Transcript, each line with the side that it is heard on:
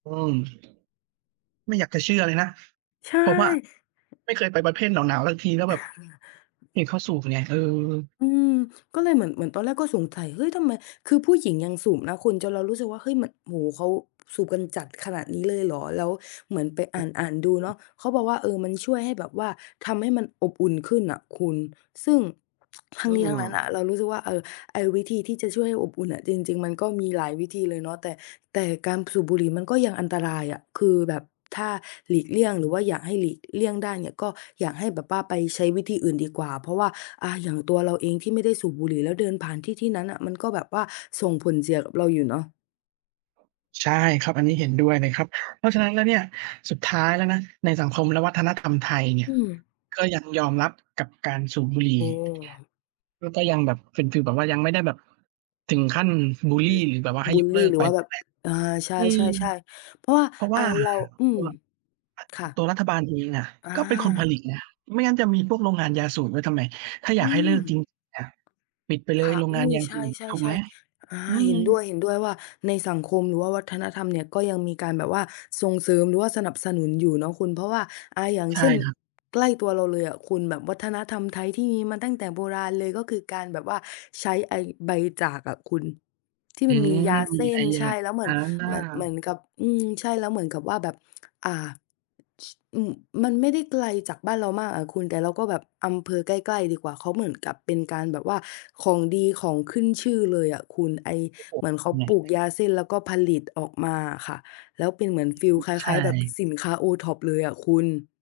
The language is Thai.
right: อืม ไม่อยากจะเชื่อเลยนะ
left: ใช่
right: ผมอะไม่เคยไปประเภทหนาว ๆ สักทีนะ แบบเห็นเขาสูบไง เออ
left: อืม ก็เลยเหมือน เหมือนตอนแรกก็สงสัย เฮ้ย ทำไม คือผู้หญิงยังสูบนะคุณ จนเรารู้สึกว่า เฮ้ย มัน โอ้โฮ เขาสูบกันจัดขนาดนี้เลยเหรอ แล้วเหมือนไป
right: อ
left: อ
right: ือ
left: ่าน ๆ ดู
right: อื
left: เนา
right: ม
left: ะ เขาบอกว่า เออ มันช่วยให้แบบว่าทำให้มันอบอุ่นขึ้นน่ะคุณ ซึ่ง ท
right: อ
left: ั้
right: ื
left: งนี้ทั้งนั้นอ
right: ม
left: ะเรารู้สึกว่า เออ ไอ้วิธีที่จะช่วยให้อบอุ่นอะ จริง ๆ มันก็มีหลายวิธีเลยเนาะ แต่ แต่การสูบบุหรี่มันก็ยังอันตรายอะ คือแบบถ้าหลีก
right: อ
left: เลี่ย
right: ื
left: ง
right: ม
left: หรือว่าอยากให้หลีกเลี่ยงได้เนี่ย ก็อยากให้แบบว่าไปใช้วิธีอื่นดีกว่า เพราะว่า อ่า อย่างตัวเราเองที่ไม่ได้สูบบุหรี่ แล้วเดินผ่านที่ที่นั้นน่ะ มันก็แบบว่าส่งผลเสียกับเราอยู่เนาะ
right: ใช่ครับ อันน
left: อ
right: ี้
left: ื
right: เห็นด้วยเลย
left: ม
right: ครับ เพราะฉะนั้นแล้วเนี่ย สุดท้ายแล้วนะในสังคมและวัฒนธรรมไทยเนี่
left: อ
right: ย
left: ืม
right: ก็ยังยอมรับกับการสูบบุหรี
left: โอ
right: ่
left: ้
right: และก็ยังแบบเป็นฟีลแบบว่ายังไม่ได้แบบถึงขั้นบุลลี หรือแบบว่าให้
left: บุ
right: ย
left: ล
right: กเ
left: ล
right: ลิ
left: ี
right: ก
left: หรื
right: ไป
left: อว่า
right: น
left: แ
right: ี
left: บ
right: ้
left: บ
right: แหละ
left: อา ใช
right: อืม
left: ่ ๆ ๆ เพราะว่า
right: เพราะ ว
left: อ
right: ่
left: ่า
right: า
left: เรา อื
right: ตั
left: อ
right: ว
left: ค่ะ
right: ตัวรัฐบาลเองอะ
left: อ
right: ก็เป็นคนผ
left: า
right: ลิตนะไม่งั้นจะมีพวกโรงงานยาสูบไว้ทำไม ถ้า
left: อ
right: อ
left: ื
right: ยากให้เ
left: ม
right: ลิกจริง ปิดไปเล
left: ค
right: ย
left: ่ะ
right: โรง
left: อ
right: ง
left: ุ
right: า
left: ๊
right: น
left: ย
right: ยา
left: ใช
right: สูบ ถูกไห
left: ่
right: ม
left: ๆ ๆ อา
right: อื
left: เห็
right: ม
left: นด้วย เห็นด้วยว่าในสังคมหรือว่าวัฒนธรรมเนี่ยก็ยังมีการแบบว่าส่งเสริมหรือว่าสนับสนุนอยู่เนาะคุณ เพราะว่า อ่า อย่าง
right: ใช่
left: เช่น
right: ครับ
left: ใกล้ตัวเราเลยอะคุณ แบบวัฒนธรรมไทยที่มีมาตั้งแต่โบราณเลย ก็คือการแบบว่าใช้ไอ้ใบจากอะคุณ ที่
right: อื
left: มันมี
right: ม
left: ยาเส้
right: ไอ้
left: น
right: ย
left: ใช
right: า
left: ่ แล้วเหม
right: อ
left: ือน เหมือน เหมื
right: า
left: อนกับ อื ใช่ แล้วเหมือนกับว่าแบบ อา ช อือ มันไม่ได้ไกลจากบ้านเรามากอะคุณ แต่เราก็แบบ อำเภอใกล้ ๆ ดีกว่า เขาเหมือนกับเป็นการแบบว่าของดีของขึ้นชื่อเลยอะคุณ ไอ้
right: โอ้โฮ
left: เหมือนเ
right: ท
left: ขา
right: ำไง
left: ปลูกยาเส้น แล้วก็ผลิตออกมาอะค่ะ แล้วเป็นเหมือน
right: อื
left: ฟีล
right: ม
left: คล
right: ใช่
left: ้าย ๆ แบบสินค้า OTOP เลยอะคุณ